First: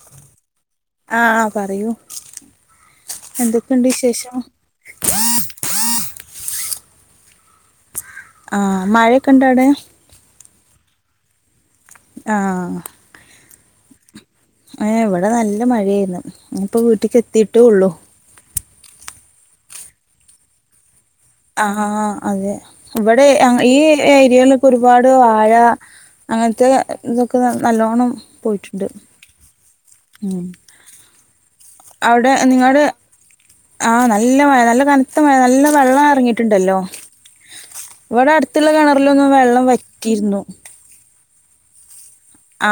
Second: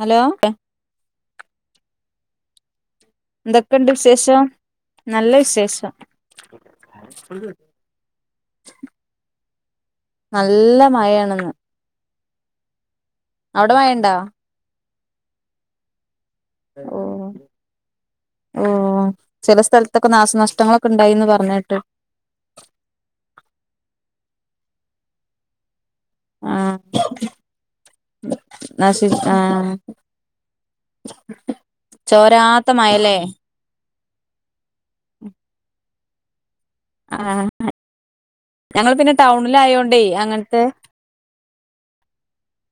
Hello ആ ആ പറയൂ എന്തൊക്കെണ്ട് വിശേഷം നല്ല വിശേഷം ആഹ് മഴയൊക്കിണ്ട അവടെ നല്ല മഴയാണിന്ന് ആഹ് അവടെ മഴണ്ടോ ഏ ഇവിടെ നല്ല മഴേരുന്നു ഇപ്പൊ ഓ വീട്ടിക്ക് എത്തീട്ടേ ഒള്ളു ഓ ചെല സ്ഥലത്തൊക്കെ നാശനഷ്ടങ്ങളൊക്കെണ് ആ ആഅതെ ഇവിടെ ആഈ ഏരിയേൽ ഒരുപാട് വാഴ ആ അങ്ങനത്തെ ഇതൊക്കെ നൽ നല്ലോണം പോയിട്ടുണ്ട് നശി ആ ഉം അവിടെ ചോരാത്ത നിങ്ങളുടെ മയല്ലേ ആഹ് നല്ല മഴ നല്ല കനത്ത മഴ നല്ല വെള്ളാ ട്ട്ണ്ടല്ലോ ആ ഇവടട്ത്ത്ള്ള ഞങ്ങള് പിന്നെ കിണറിലൊന്നും വെള്ളം ടൗണിലായോണ്ടേ വറ്റീര്ന്നു അങ്ങനത്തെ ആ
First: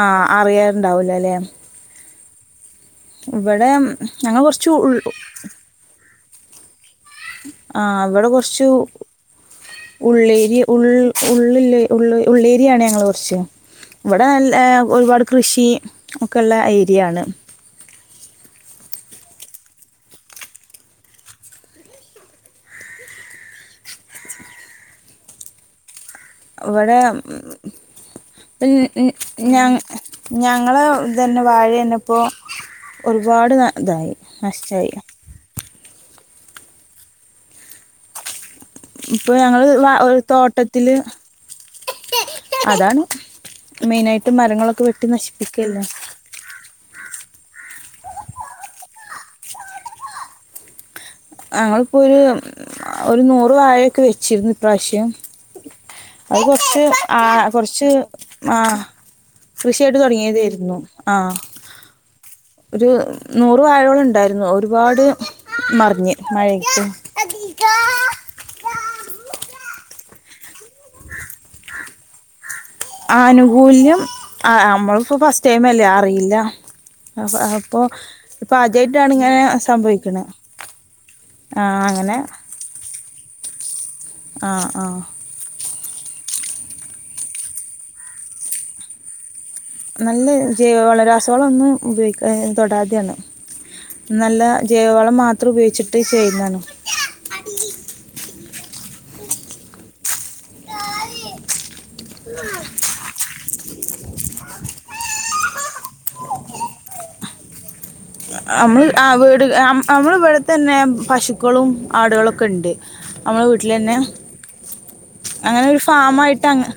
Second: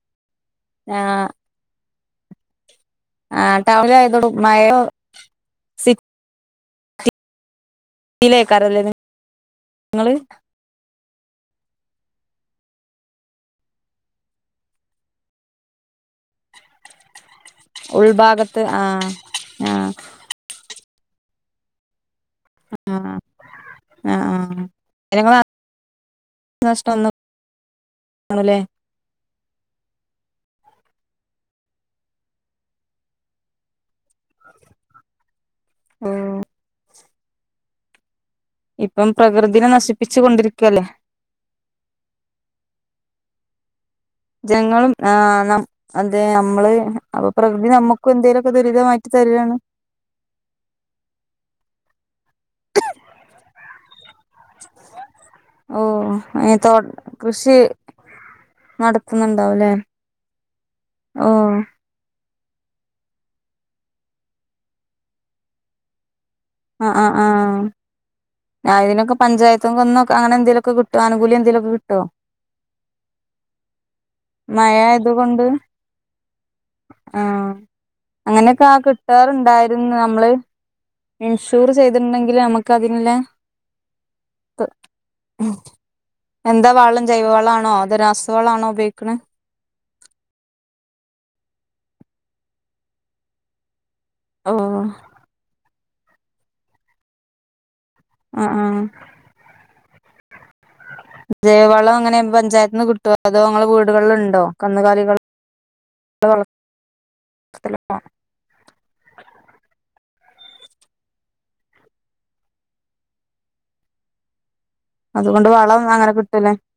ആ അറിയാറ്ണ്ടാവൂലാലേ ആ ഇവിടേം ടൗണിലായതോട് ഞങ്ങ മഴ കൊറച്ചു ഉൾ ആ ഇവടെ കൊറച്ച് സിറ്റിയിലേക്കാരല്ലേ നിങ്ങള് ഉള്ളേരിയ ഉൾ ഉള്ളില്ലേ ഉള്ളെ ഉള്ളേരിയാണ് ഞങ്ങള് കൊറച്ച് ഇവിടെ നല്ല ഒരുപാട് കൃഷി ഒക്കെള്ള ഏരിയാണ് ഉൾഭാഗത്ത് ആഹ് ആഹ് ആഹ് ആഹ് അയിനിങ്ങള നാ ഇവടെ കാണൂലേ [unintelligible] ഞങ്ങളെ തന്നെ വാഴയന്നെപ്പോ ഒരുപാട് നാ ഇതായി നഷ്ടായി ആഹ് ഇപ്പം ഇപ്പൊ ഞങ്ങള് പ്രകൃതിനെ വ ഒരു നശിപ്പിച്ചു കൊണ്ടിരിക്കല്ലേ തോട്ടത്തില് ആണ് ജനങ്ങളും ആ ന അതെ നമ്മള് അപ്പൊ പ്രകൃതി നമുക്കും എന്തേലുഒക്കെ ദുരിതമായിട്ട് തരാണ് ഞങ്ങൾപ്പൊരു ഒരു നൂറ് വാഴയൊക്കെ വെച്ചിരുന്നു ഇപ്രാശ്യം ഓ അത് ഏ തോ കൊറച്ച് ആ കൃഷി കൊറച്ച് ആ നടത്തുന്നുണ്ടാവുംല്ലേ കൃഷിയായിട്ട് തുടങ്ങിയതായിരുന്നു ആ ഓ. ഒരു നൂറ് വാഴോളണ്ടാരുന്നു ഒരുപാട് മറിഞ്ഞ്. മഴയെത്തും. [unintelligible] പഞ്ചായത്ത്ന്ന് വന്നോക്ക അങ്ങനെന്തെലൊക്കെ കിട്ട് ആനുകൂല്യം എന്തേലോക്കെ കിട്ട്വോ? ആനുകൂല്യം ആ മഴ നമ്മള്പ്പോ ആയതുകൊണ്ട് ഫസ്റ്റ് ടൈമല്ലേ അറിയില്ല ആ അപ് അപ്പൊ ഇപ്പൊ അങ്ങനെയൊക്കെ ആ ആദ്യയിട്ടാണ് ഇങ്ങനെ കിട്ടാറുണ്ടായിരുന്നു സംഭവിക്ക്ണ്. നമ്മള് ഇൻഷൂർ ചെയ്ത്ണ്ടെങ്കില് നമ്മക്ക അതിന്ല്ലേ ആഹ്, ആഹ്. എന്താ വളം ജൈവ വളാണോ അതോ രാസവളാണോ ഉപയോഗിക്ക്ണ്? നല്ല ജൈവവളം രാസവളം ഒന്നും ഉപയോഗിക്കാ തൊടാതേണ്. നല്ല ഓ ജൈവവളം മാത്രം ഉപയോഗിച്ച് ട്ട് ചെയ്യുന്നാണ്. ആ ആ. ജൈവ വളം എങ്ങനെ പഞ്ചായത്ത്ന്ന് കിട്ടോ അതോ ഇങ്ങളെ വീടുകളിൽ ഉണ്ടോ? കന്നുകാലികൾ [unintelligible] നമ്മൾ ആ വീട് അമ്മള ഇവിടെത്തന്നെ പശുക്കളും, ആടുകളൊക്കെണ്ട്. നമ്മളെ വീട്ടിലെന്നെ. അതുകൊണ്ട് അങ്ങനെ ഒരു വളം ഫാമായിട്ട് കിട്ടൂലേ അങ്ങ്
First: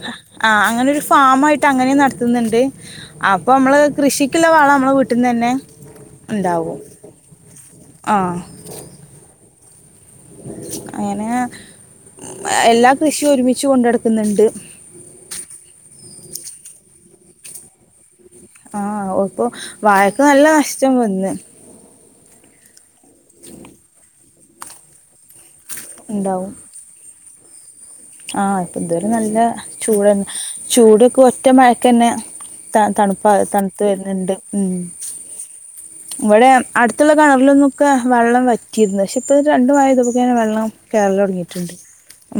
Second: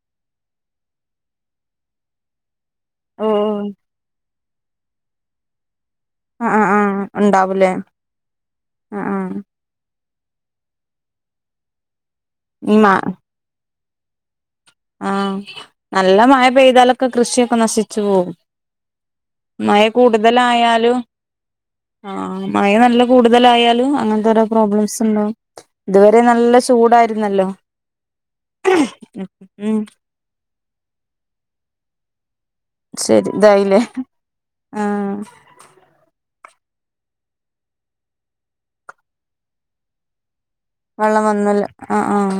ആ അങ്ങനെ ഒരു ഫാമായിട്ട് അങ്ങനെ നട ത്ത്ന്ന്ണ്ട് അപ്പൊ മ്മള് കൃഷി കിലോ വള നമ്മളെ വീട്ടീന്നന്നെ ആ ആ ആ ഉണ്ടാവൂലേ ആ ആ ആ അങ്ങനെ ങ് എല്ലാ കൃഷിയും ഒരുമിച്ച് തിന്ന്ണ്ട് ആഹ് നല്ല മയ പെയ്താലൊക്കെ കൃഷിയൊക്കെ നശിച്ചു പോകും ആഹ് പ്പൊ മഴ വാഴക്ക് നല്ല നഷ്ട്ടം കൂടുതലായാലും വന്ന് ആ മഴ നല്ല കൂടുതലായാലും അങ്ങനത്തോരോ പ്രോബ്ലംസ്ണ്ടാവും ഇതുവരെ ഉണ്ടാവും നല്ല ചൂടായി രുന്നല്ലോ ആ ഇപ്പൊ ഇതുവരെ നല്ല ല്ല ചൂടന്നെ ചൂടൊക്കെ ഒറ്റ മഴക്കന്നെ ത തണുപ്പ ശരി ഇതായില്ലേ തണ്ത്ത് വര്ണ് ണ്ട് ഉം ആ ഇവ്ടെ അട്ത്ത്ള്ള കെണർൽന്നൊക്കെ വെള്ളം വറ്റീര്ന്ന് ഷെ ഇപ്പൊ രണ്ട് മഴെയ്തപ്പോക്ക്നെന്നെ വെള്ളം കയറൽ വള്ളം വന്നുല്ലെ ആഹ് ആഹ്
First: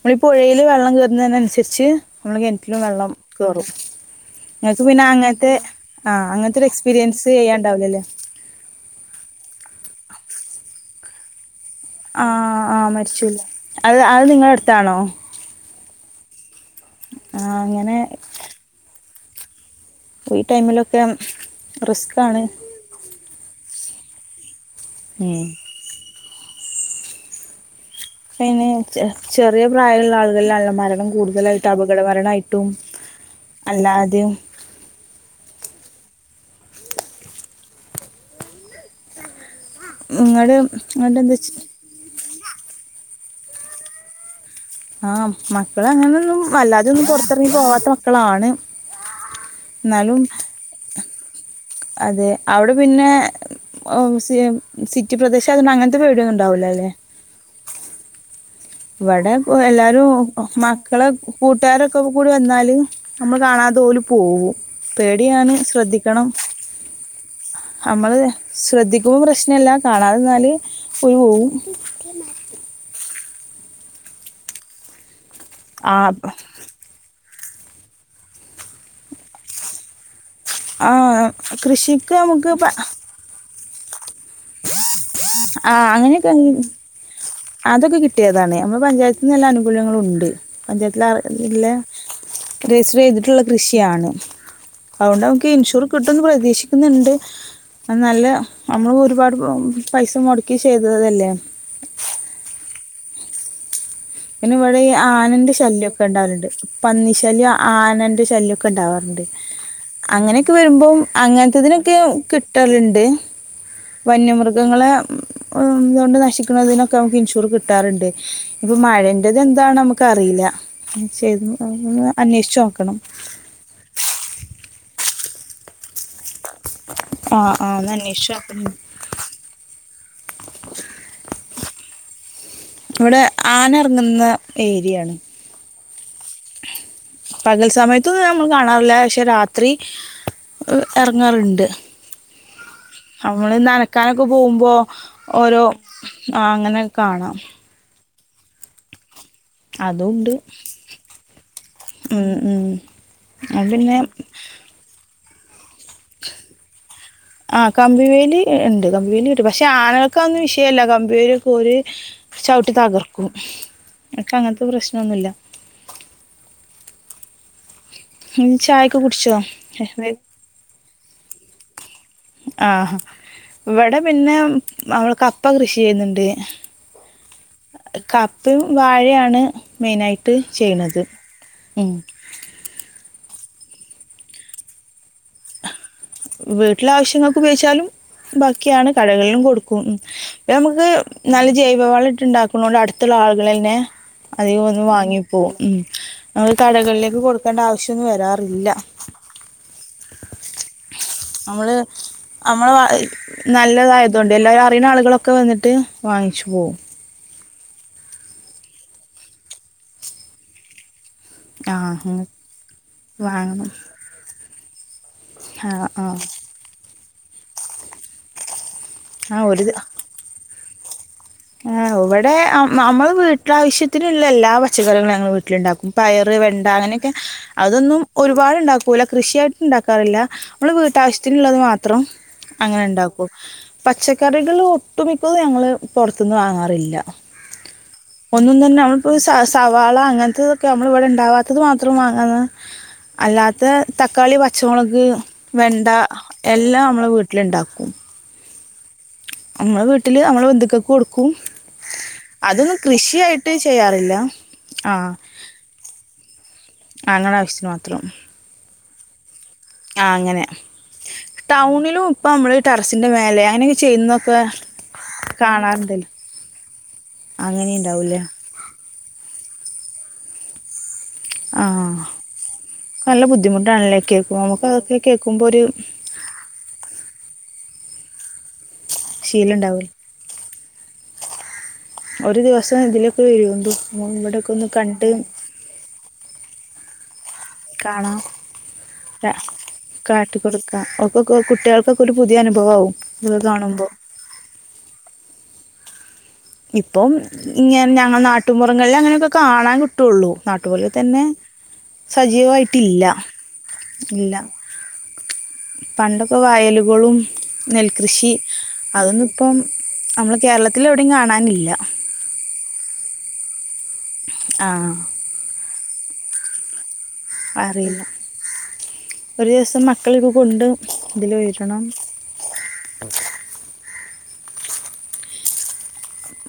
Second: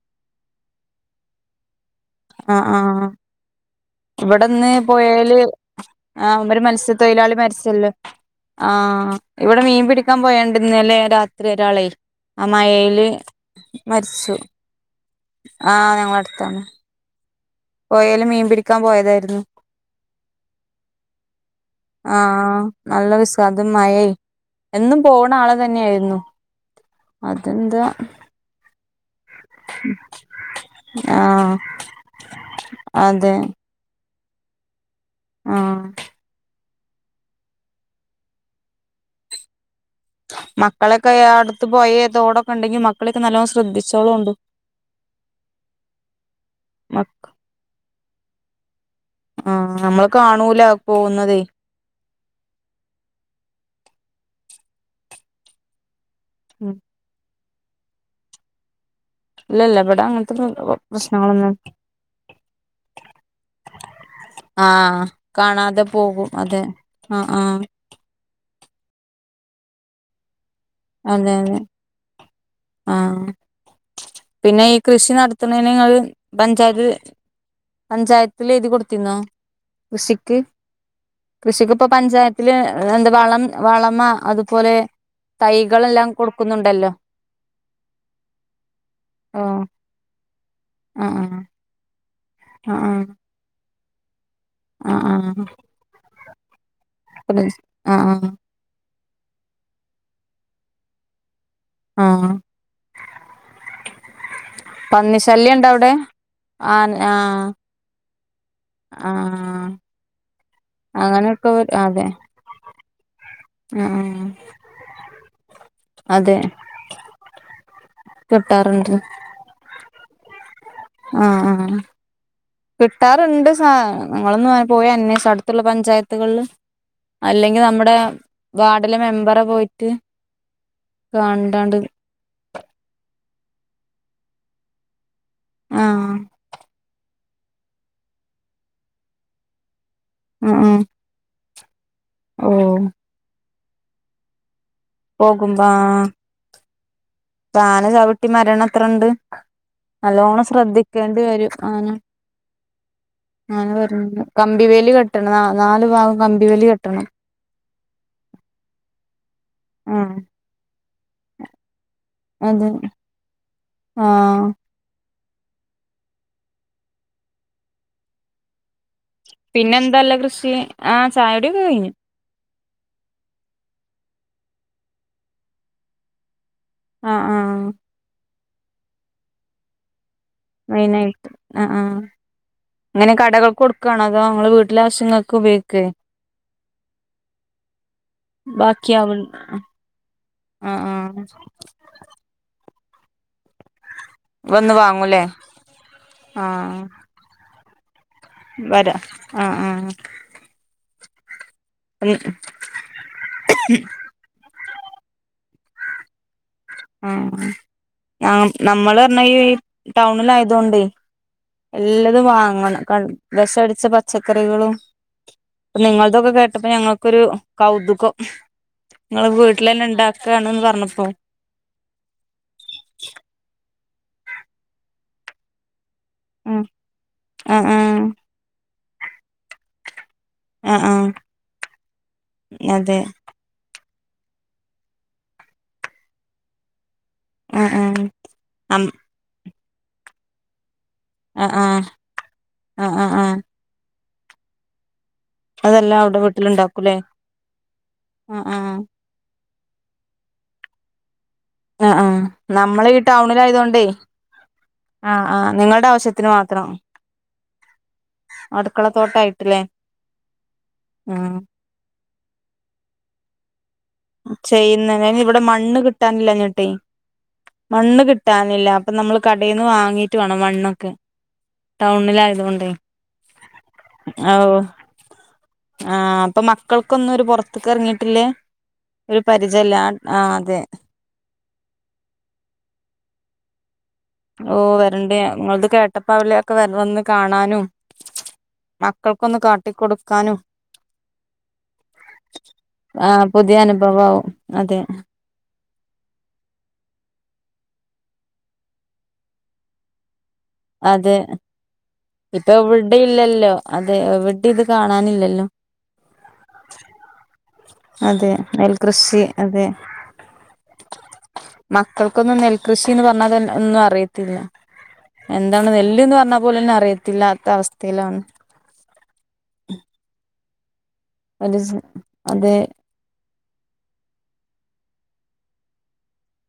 മ്മളീ പുഴയില് വെള്ളം കേറ്ന്നേനൻസര്ച്ച് മ്മളെ ആ കെൺറ്റിലും ആ വെള്ളം കേറും ഇവിടെന്ന് ഞങ്ങൾക്ക് പിന്നെ പുഴയില് അങ്ങൻത്തെ ആഹ് അങ്ങൻത്താെര് എക്സ്പീരിയൻസ് [unintelligible] മരിച്ചല്ലോ ചെയ്യാണ്ടാവില്ലല്ലേ ആഹ് ഇവിടെ മീൻ പിടി പോയാണ്ടുന്നലേ രാത്രി ഒരാളെ ആ ആഹ് ആഹ് മഴയില് മരിച്ചൂല്ലെ അത് അത് മരിച്ചു നിങ്ങളെ അട്ത്താണോ ആഹ് ഞങ്ങളെ അട്ത്താണ് ആ അങ്ങനെ പൊയേല് മീൻ പിടിക്കാൻ പോയതായി [unintelligible] ഈ ടൈമിലൊക്കെ റിസ്ക്കാണ് അത് മയയും എന്നും പോണ ആള് തന്നെയായിരുന്നു അതെന്താ പിന്നെ ചെ ചെറിയ പ്രായമുള്ള ആളുകളിലാണല്ലോ മരണം ആഹ് കൂടുതലായിട്ടും അപകട മരണമായിട്ടും അതെ അല്ലാതെയും ആഹ് ഇങ്ങട് മക്കളൊക്കെയാ ഇങ്ങടെന്താ അടുത്ത് പോയേ തോട ക്കൊണ്ടെങ്കി മക്കളെയൊക്കെ നല്ലോണം ശ്രദ്ധിച്ചോളും ഉണ്ട് ആഹ് മക്കളങ്ങനൊന്നും മ അല്ലാതെയൊന്നും പൊറത്തിറങ്ങി പോവാത്ത മക്കളാണ് ആഹ് നമ്മള് എന്നാലും കാണൂലാ പോകുന്നതേ അതെ അവിടെ പിന്നെ ഏഹ് സി സിറ്റി പ്രദേശായത് കൊണ്ട് അങ്ങനത്തെ പേടിയൊന്നും ഉണ്ടാവില്ലാല്ലേ ഇവിടെ ഇല്ലല്ല ഇവിടെ എല്ലാരും അങ്ങനത്തെ മക്കള് പ്രശ്നങ്ങളൊന്നും കൂട്ടുകാരൊക്കെ കൂടി വന്നാല് നമ്മള് കാണാതെ ഓല് പോവും. ആഹ് പേടിയാണ് കാണാതെ ശ്രദ്ധിക്കണം. പോകും അതെ ആഹ് ആഹ് നമ്മള് ശ്രദ്ധിക്കുമ്പം പ്രശ്നല്ല. കാണാതന്നാല്, ഓല് അതെ പോവും. അതെ ആഹ് പിന്നെ ഈ കൃഷി നട ത്ത്ണേന് ആ ഓല് പഞ്ചായത്ത് പഞ്ചായത്തില് എഴുതി കൊടുത്തിന്നോ? കൃഷി ക്ക് ആ കൃഷിക്ക് ഇപ്പം നമുക്ക് പഞ്ചായത്തില് പ എന്താ വളം വളമ അതുപോലെ ആഹ് തൈകളെല്ലാം അങ്ങന്യൊക്കെ കൊടുക്കുന്നുണ്ടല്ലോ അതൊക്കെ കിട്ടിയതാണ് നമ്മളെ പഞ്ചായത്തിന്ന് എല്ലാ ആഹ് ആനുകൂല്യങ്ങളു ഉണ്ട്. പഞ്ചായത്തിലാ ആഹ് ഇല്ലെ രജിസ്റ്റർ ആഹ് ചെയ്തിട്ടുള്ള കൃഷി ക്കെയാണ് അതൊണ്ട് ആഹ് നമുക്ക് ഇൻഷുർ കിട്ടും ന്ന് പ്രതീ [unintelligible] ക്കുന്നുണ്ട് ആഹ് ആഹ് നല്ല ആഹ് നമ്മള് ഒരു പ പൈസ മുടക്കി ചെയ്തതല്ലേ ആ പിന്നെ ഇവിടെ ഈ ആനന്റെ ശല്യക്കെ ഇണ്ടാവലുണ്ട് ആഹ് ആഹ് പന്നിശല്യം ആനന് ശല്യം ഒക്കെ ഉണ്ടാവാറുണ്ട് ആഹ് അങ്ങനെയൊക്കെ വരുമ്പോം അങ്ങനെയൊക്കെ അങ്ങനത്തതിനൊക്കെ അതെ കിട്ടല്ണ്ട് ആഹ് വന്യമൃഗങ്ങളെ ഇതോണ്ട് അതെ നശിക്കുന്നതിനൊക്കെ നമുക്ക് ഇൻഷുർ കിട്ടാറുണ്ട് കിട്ടാറുണ്ട് മഴന്റെത് എന്താണ് നമ്മക്ക് ക്കറീല്ല ആ ആ കിട്ടാറുണ്ട് സാ നിങ്ങളൊന്ന് പോയി അന്വേഷ ത്ത്ള്ള പഞ്ചായത്ത് ത്തുകളിൽ ആ അല്ലെങ്കിൽ ആ ഒന്ന് നമ്മുടെ അന്വേഷിച്ച് നോക്കണം വാർഡിലെ മെമ്പറെ പോയിട്ട് കാണ്ടാണ്ട് ഇവിടെ ആന ഇറങ്ങുന്ന ഏരിയാണ് ആ പകൽ സമയത്തൊന്നും നമ്മള് കാണാറില്ല പക്ഷെ രാത്രി ഉം ഉം എറങ്ങാറുണ്ട് ഓ നമ്മള് നനക്കാനൊക്കെ പോകുമ്പോ ഓരോ പോകുമ്പോ ആഹ് ആ അങ്ങനെ കാണാം ട്ടി മരണം എത്രണ്ട് അതുണ്ട് നല്ലോണം ശ്രദ്ധിക്കേണ്ടി വരും അങ്ങനെ ഉം ഉം അത് അങ്ങനെ പിന്നെ വരുമ്പം കമ്പിവേലി കെ ട്ടണം നാല് ഭാഗും കമ്പിവേലി കെട്ടണം. ആ കമ്പിവേലി ഉണ്ട് കമ്പിവേലി പക്ഷെ ആഹ് ആനകൾക്കതൊന്നും വിഷയല്ല കമ്പി അതേ പോലെ അത് ചവിട്ടി തകർക്കും എനിക്ക് ആഹ് അങ്ങനത്തെ പ്രശ്നം ഒന്നുല്ല. ഉം ചായ പിന്നെ എന്താല്ല കൃഷി ആ ചായകുടിയൊക്കെകയിഞ്ഞു. ആ ഇവിടെ പിന്നെ നമ്മൾ കപ്പ കൃഷി ചെയ്യുന്നുണ്ട്. ആ ആ ത്ത് വാഴേണ് മെയിനയി മെയിനായിട്ട് അ ആ അങ്ങനെ കടക കൊട്ക്കണോ അതൊ നിങ്ങൾ വീട്ടിലെ ആശ്യങ്ങൾക് ഉപയോഗി വീട്ടിലെ ആവശ്യങ്ങൾക്ക് ഉപയോഗിച്ചാലും ബാക്കിയാണ് ബാക്കിയാവും കടകളിലും കൊടുക്കും ഉം ആഹ് പിനമക്ക് ആഹ് നല്ല ജൈവവാളട്ട് ണ്ടാ ക്ക്ണോണ്ട് അട് ത്ത്ള്ള ആള്കളെന്നെ അധികം വന്ന് വാങ്ങിപ്പോവും ഉം അപ ആഹ് കടകളിലേക്ക് കൊടുക്കേണ്ട ആവ വരാ ആ ആ നമ്മള് അമ്മള് നല്ലതായതൊണ്ട് എല്ലരു റിണാളുകളൊക്കെ വന്നിട്ട് വാങ്ങിച്ചു പോവും ആ നാം നമ്മളർഞ്ഞ ഈ ടൗണിലായാതൊണ്ട് ആ അങ്ങനെ എല്ലതും വാങ്ങണം കൺ വെഷം വാങ്ങണം അടിച്ച പച്ചക്കറി ട്കളും ആ ആ നിങ്ങളതൊക്കെ കേട്ടപ്പോ ഞങ്ങ ഒരു കൗതുകം നിങ്ങൾ ആ വീട്ടിലെനെണ്ടാക്കണ് പർ [unintelligible] ആ ഇവിടെ അമഅമ്മള് വീട്ടിലാവശ്യ ത്തിനുള്ള എല്ല പച്ചക്കറികളും ഞങ്ങൾ വീട്ടിലുണ്ടാക്കും പയറ് ഉം വെണ്ട അങ്ങനെക്കെ ആഹ് അതൊന്നും ആഹ് ഒരുപാട്ണ്ടാക്കൂല കൃഷിയായിട്ട് ഇണ്ടാ ക്കാറില്ല നമ്മള് ആഹ് ആഹ് വീട്ടാവശ്യത്തിനുള്ളത് മാത്രം അങ്ങനെ അതെ ണ്ടാക്കും പച്ചക്കറികള് ഒട്ടുമിക്കത് ഞങ്ങള് പൊർത്ത്ന്ന് വാങ്ങാറില്ല ആഹ് ആഹ് ഒന്നും തന്നെ അം നമ്മളിപ്പോ സാസ് സവാള അങ്ങൻത്ത തൊ നമ്മള ഇവിടെ ആഹ് ഇണ്ടാവാത്തത് ആഹ് മാത്രം വാങ്ങന്ന് ആഹ് ആഹ് ആഹ് അല്ലാത്ത തക്കാളി പച്ചമൊളക് വെണ്ട അതെല്ലാം അവിടെ എല്ലാം മ്മളെ വീട്ടിലിണ്ടാക്കും ആ അമ്മളെ വീട്ടില് അമ്മളെ ബന്ധുക്കക്ക് കൊട് ആ ആ നമ്മൾ ഈ കൃഷിയായിട്ട് ടൗണിലായതോണ്ടേ ചെയ്യാറില്ല ആ ആ നിങ്ങളുടെ ആവശ്യത്തിന് മാത്രം അങ്ങളെ ആവശ്യത്തിന് മാത്രം അടുക്കളത്തോട്ടായി ആ അങ്ങനെ ടൗണിലും ഇപ്പ മ്മള് ടെറസിന്റെ മേലെ അങ്ങനെയൊക്കെ ചെയ്യുന്നതൊക്കെ ചെയ്യുന്നതിനിവിടെ മണ്ണ് കാണാറുണ്ടല്ലോ കിട്ടാനില്ലഞ്ഞിട്ടേയ് അങ്ങനെ മണ്ണ് ഉണ്ടാവില്ലേ കിട്ടാനില്ല അപ്പൊ നമ്മള് കടേന്ന് വാ ങ്ങീട്ട് വേണം മണ്ണൊക്കെ ആ ടൗണിലായതുകൊണ്ടേ നല്ല ബുദ്ധിമുട്ടാണല്ലേ കേൾക്കുബം നമുക്കതൊക്കെ കേക്കും ആ അപ്പം മക്കൾക്കൊന്നുംഒരു പൊറത്ത്ക്ക് എറങ്ങി ല്ല് ഒരു ശീലം പരിചയല്ല ഉണ്ടാവില്ല ആ അതെ ഒരു ദിവസം ഇതിലേഒക്കെ വരൂണ്ടു ഓ വരണ്ടേ ങ്ങളത് കേട്ടപ്പാ വില്ലേ വരണന്ന് കാ കാണാം കാട്ടിക്കൊടുക്കാനും കാട്ടിക്കൊടുക്കാം ഒക്കോക്കോ കുട്ടികൾക്കൊക്കെ ഒരു പുതിയ അനുഭവാവും ആഹ് ഇതൊക്കെ പുതിയ കാണുമ്പോ അനുഭവാവും അതെ ഇപ്പം ഇങ്ങ ഞങ്ങൾ നാട്ടുപുറങ്ങളിൽ അങ്ങനെയൊക്കെ കാണാൻ കിട്ടുള്ളൂ നാട്ടുപോലെ അതെ തന്നെ ഇപ്പൊ എവിടെ സജീവായിട്ടില്ല ഇല്ലല്ലോ അതെ ഇല്ല എവിടെ ഇത് കാണാനില്ലല്ലോ പണ്ടൊക്കെ വയലുകളും അതെ നെൽകൃഷി നെൽകൃഷി അതൊന്നുപ്പം അതെ നമ്മള് കേരളത്തിലെവടേം കാണാ മക്കൾക്കൊന്നും നെൽകൃഷിന്ന് പറഞ്ഞാലെന്ന ഒന്നു റിയത്തില്ല ആ എന്ത നെല്ല്ന്ന് പറഞ്ഞാപോലും ന്നെ അറി അറിയില്ല ഒരുസം മക്കളെ കൂ കൊണ്ട് ഇതിൽ ഒരൂസം വരണം അതെ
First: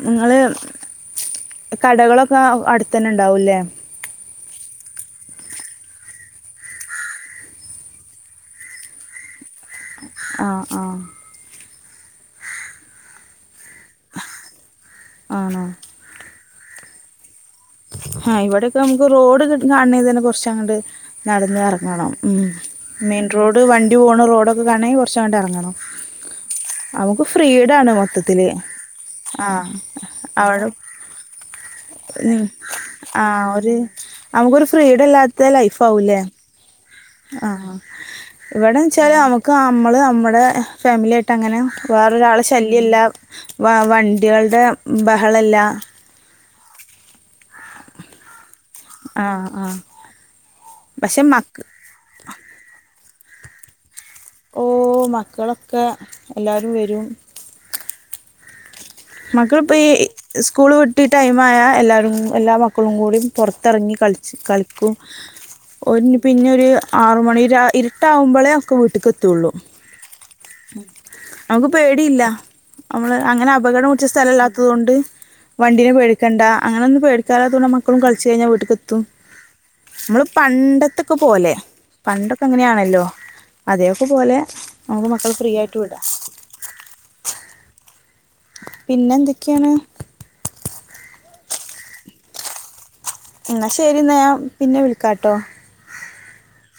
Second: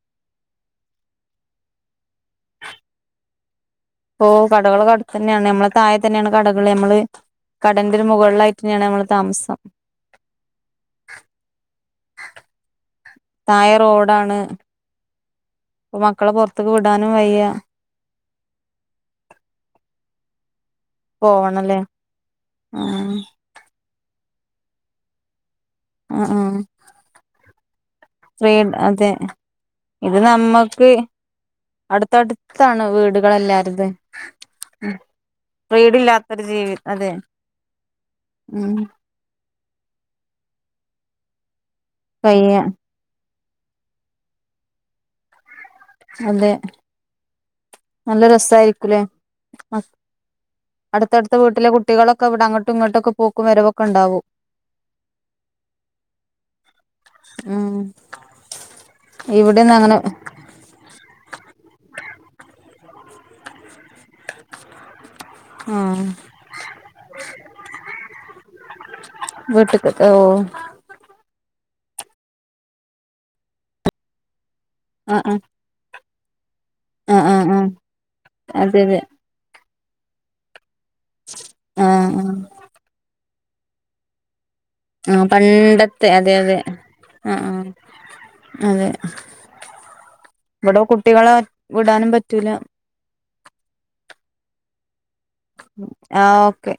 നിങ്ങള് കടകളൊക്കെ അടുത്ത് തന്നെ ഉണ്ടാവൂല്ലേ ഓ കടകളോക്കെ അടുത്ത് തന്നെയാണ് മ്മളെ തായെ തന്നെയാണ് കടകള് മ്മള് കടേന്റെ ഒരു മുകളിലായിട്ട് തന്നെയാണ് മ്മള് താമസം ആ ആ തായെ റോഡാണ് ആണോ മക്കളെ പൊറ ത്ത്ക്ക് വിടാനും വയ്യ ഹ ഇവിടെ ഇപ്പ നമുക്ക് റോഡ് കിട്ട്ണ കാണ തന്നെ കുറച്ച അങ്ങട് നടന്ന് പോവണല്ലേ ഇറങ്ങണം ഉം ആഹ് മെയിൻ റോഡ് വണ്ടി പോണ റോഡ് ഇവിടൊക്കെ കാണേ കുറച്ച അങ്ങട്ട് ഇറങ്ങണം നമുക്ക് ഫ്രീ ഇടാണ് വോ [unintelligible] വേം അതെ ഇത് അവിടെ നമ്മുക്ക് ഉം അടുത്തടുത്ത് ആ ഒര് നമുക്കൊരു ഫ്രീഡം ഇല്ലാത്ത ലൈഫ് ഫ്രീഡം ആവൂലേ ഇല്ലാത്തൊരു ജീവി അതെ ആ ഉം ഇവിടെ വെച്ചാല് നമുക്ക് നമ്മള് നമ്മടെ ഫാമിലി ആയിട്ടങ്ങനെ വേറൊരാളെ വയ്യ ശല്യല്ല വ വണ്ടികളുടെ ബഹളല്ല അതെ നല്ല രസയിരിക്കൂല്ലേ ആ ആ പക്ഷെ അടുത്തടുത്ത മക്ക് വീട്ടിലെ കുട്ടികളൊക്കെ ഇവിടെ അങ്ങോട്ടും ഇങ്ങോട്ടൊക്കെ- പൂക്കുവരവ് വൊക്കെണ്ടാവും ഓ മക്കളൊക്കെ എല്ലാരും വരും ഉം മക്കള് ഇവിടെന്ന് പോയി അങ്ങനെ സ്കൂൾ വി ട്ട് ടൈമായ എല്ലാവരും എല്ലാ മക്കളും കൂടിയും പുറത്തിറങ്ങി കളിച്ച് കളിക്കും ആ ഓര് പിന്നെ ഒരു ആറു മണി ഇരുട്ടാവുമ്പോളേ ഒക്കെ വീട്ട്ക്ക് എത്തുള്ളു വീട്ടക്ക് ഓ നമുക്ക് പേടിയില്ല നമ്മള് അങ്ങനെ അപകടം ജസ്ഥലല്ല [inaudible] തോണ്ട് ആ ആ വണ്ടിനെ പേടി നിക്കണ്ട അങ്ങനൊന്നും ആ ആ ആ പേടിക്കാലാതോണ്ട് മക്കളും കളിച്ച് കഴിഞ്ഞാൽ വീട്ട്ക്ക് അതെ എത്തും അതെ നമ്മള് പണ്ടതെ ത്തൊക്കെ പോലെ ആ ആ പണ്ടൊക്കെ എങ്ങനെയാണല്ലോ അതെയൊക്കെ പോലെ നമുക്ക് ആ മക്കളെ ഫ്രീ ആയിട്ട് വിടാം പണ്ടത്തെ അതെ അതെ ആഹ് ആഹ് പിന്നെ എന്തൊക്കെയാണ്? ഇവിടെ കുട്ടികളെ വിടാനും പറ്റൂല എന്ന ശരി എന്നാ ഞാൻ പിന്നെ വിളിക്കാട്ടോ ആ ഓക്കെ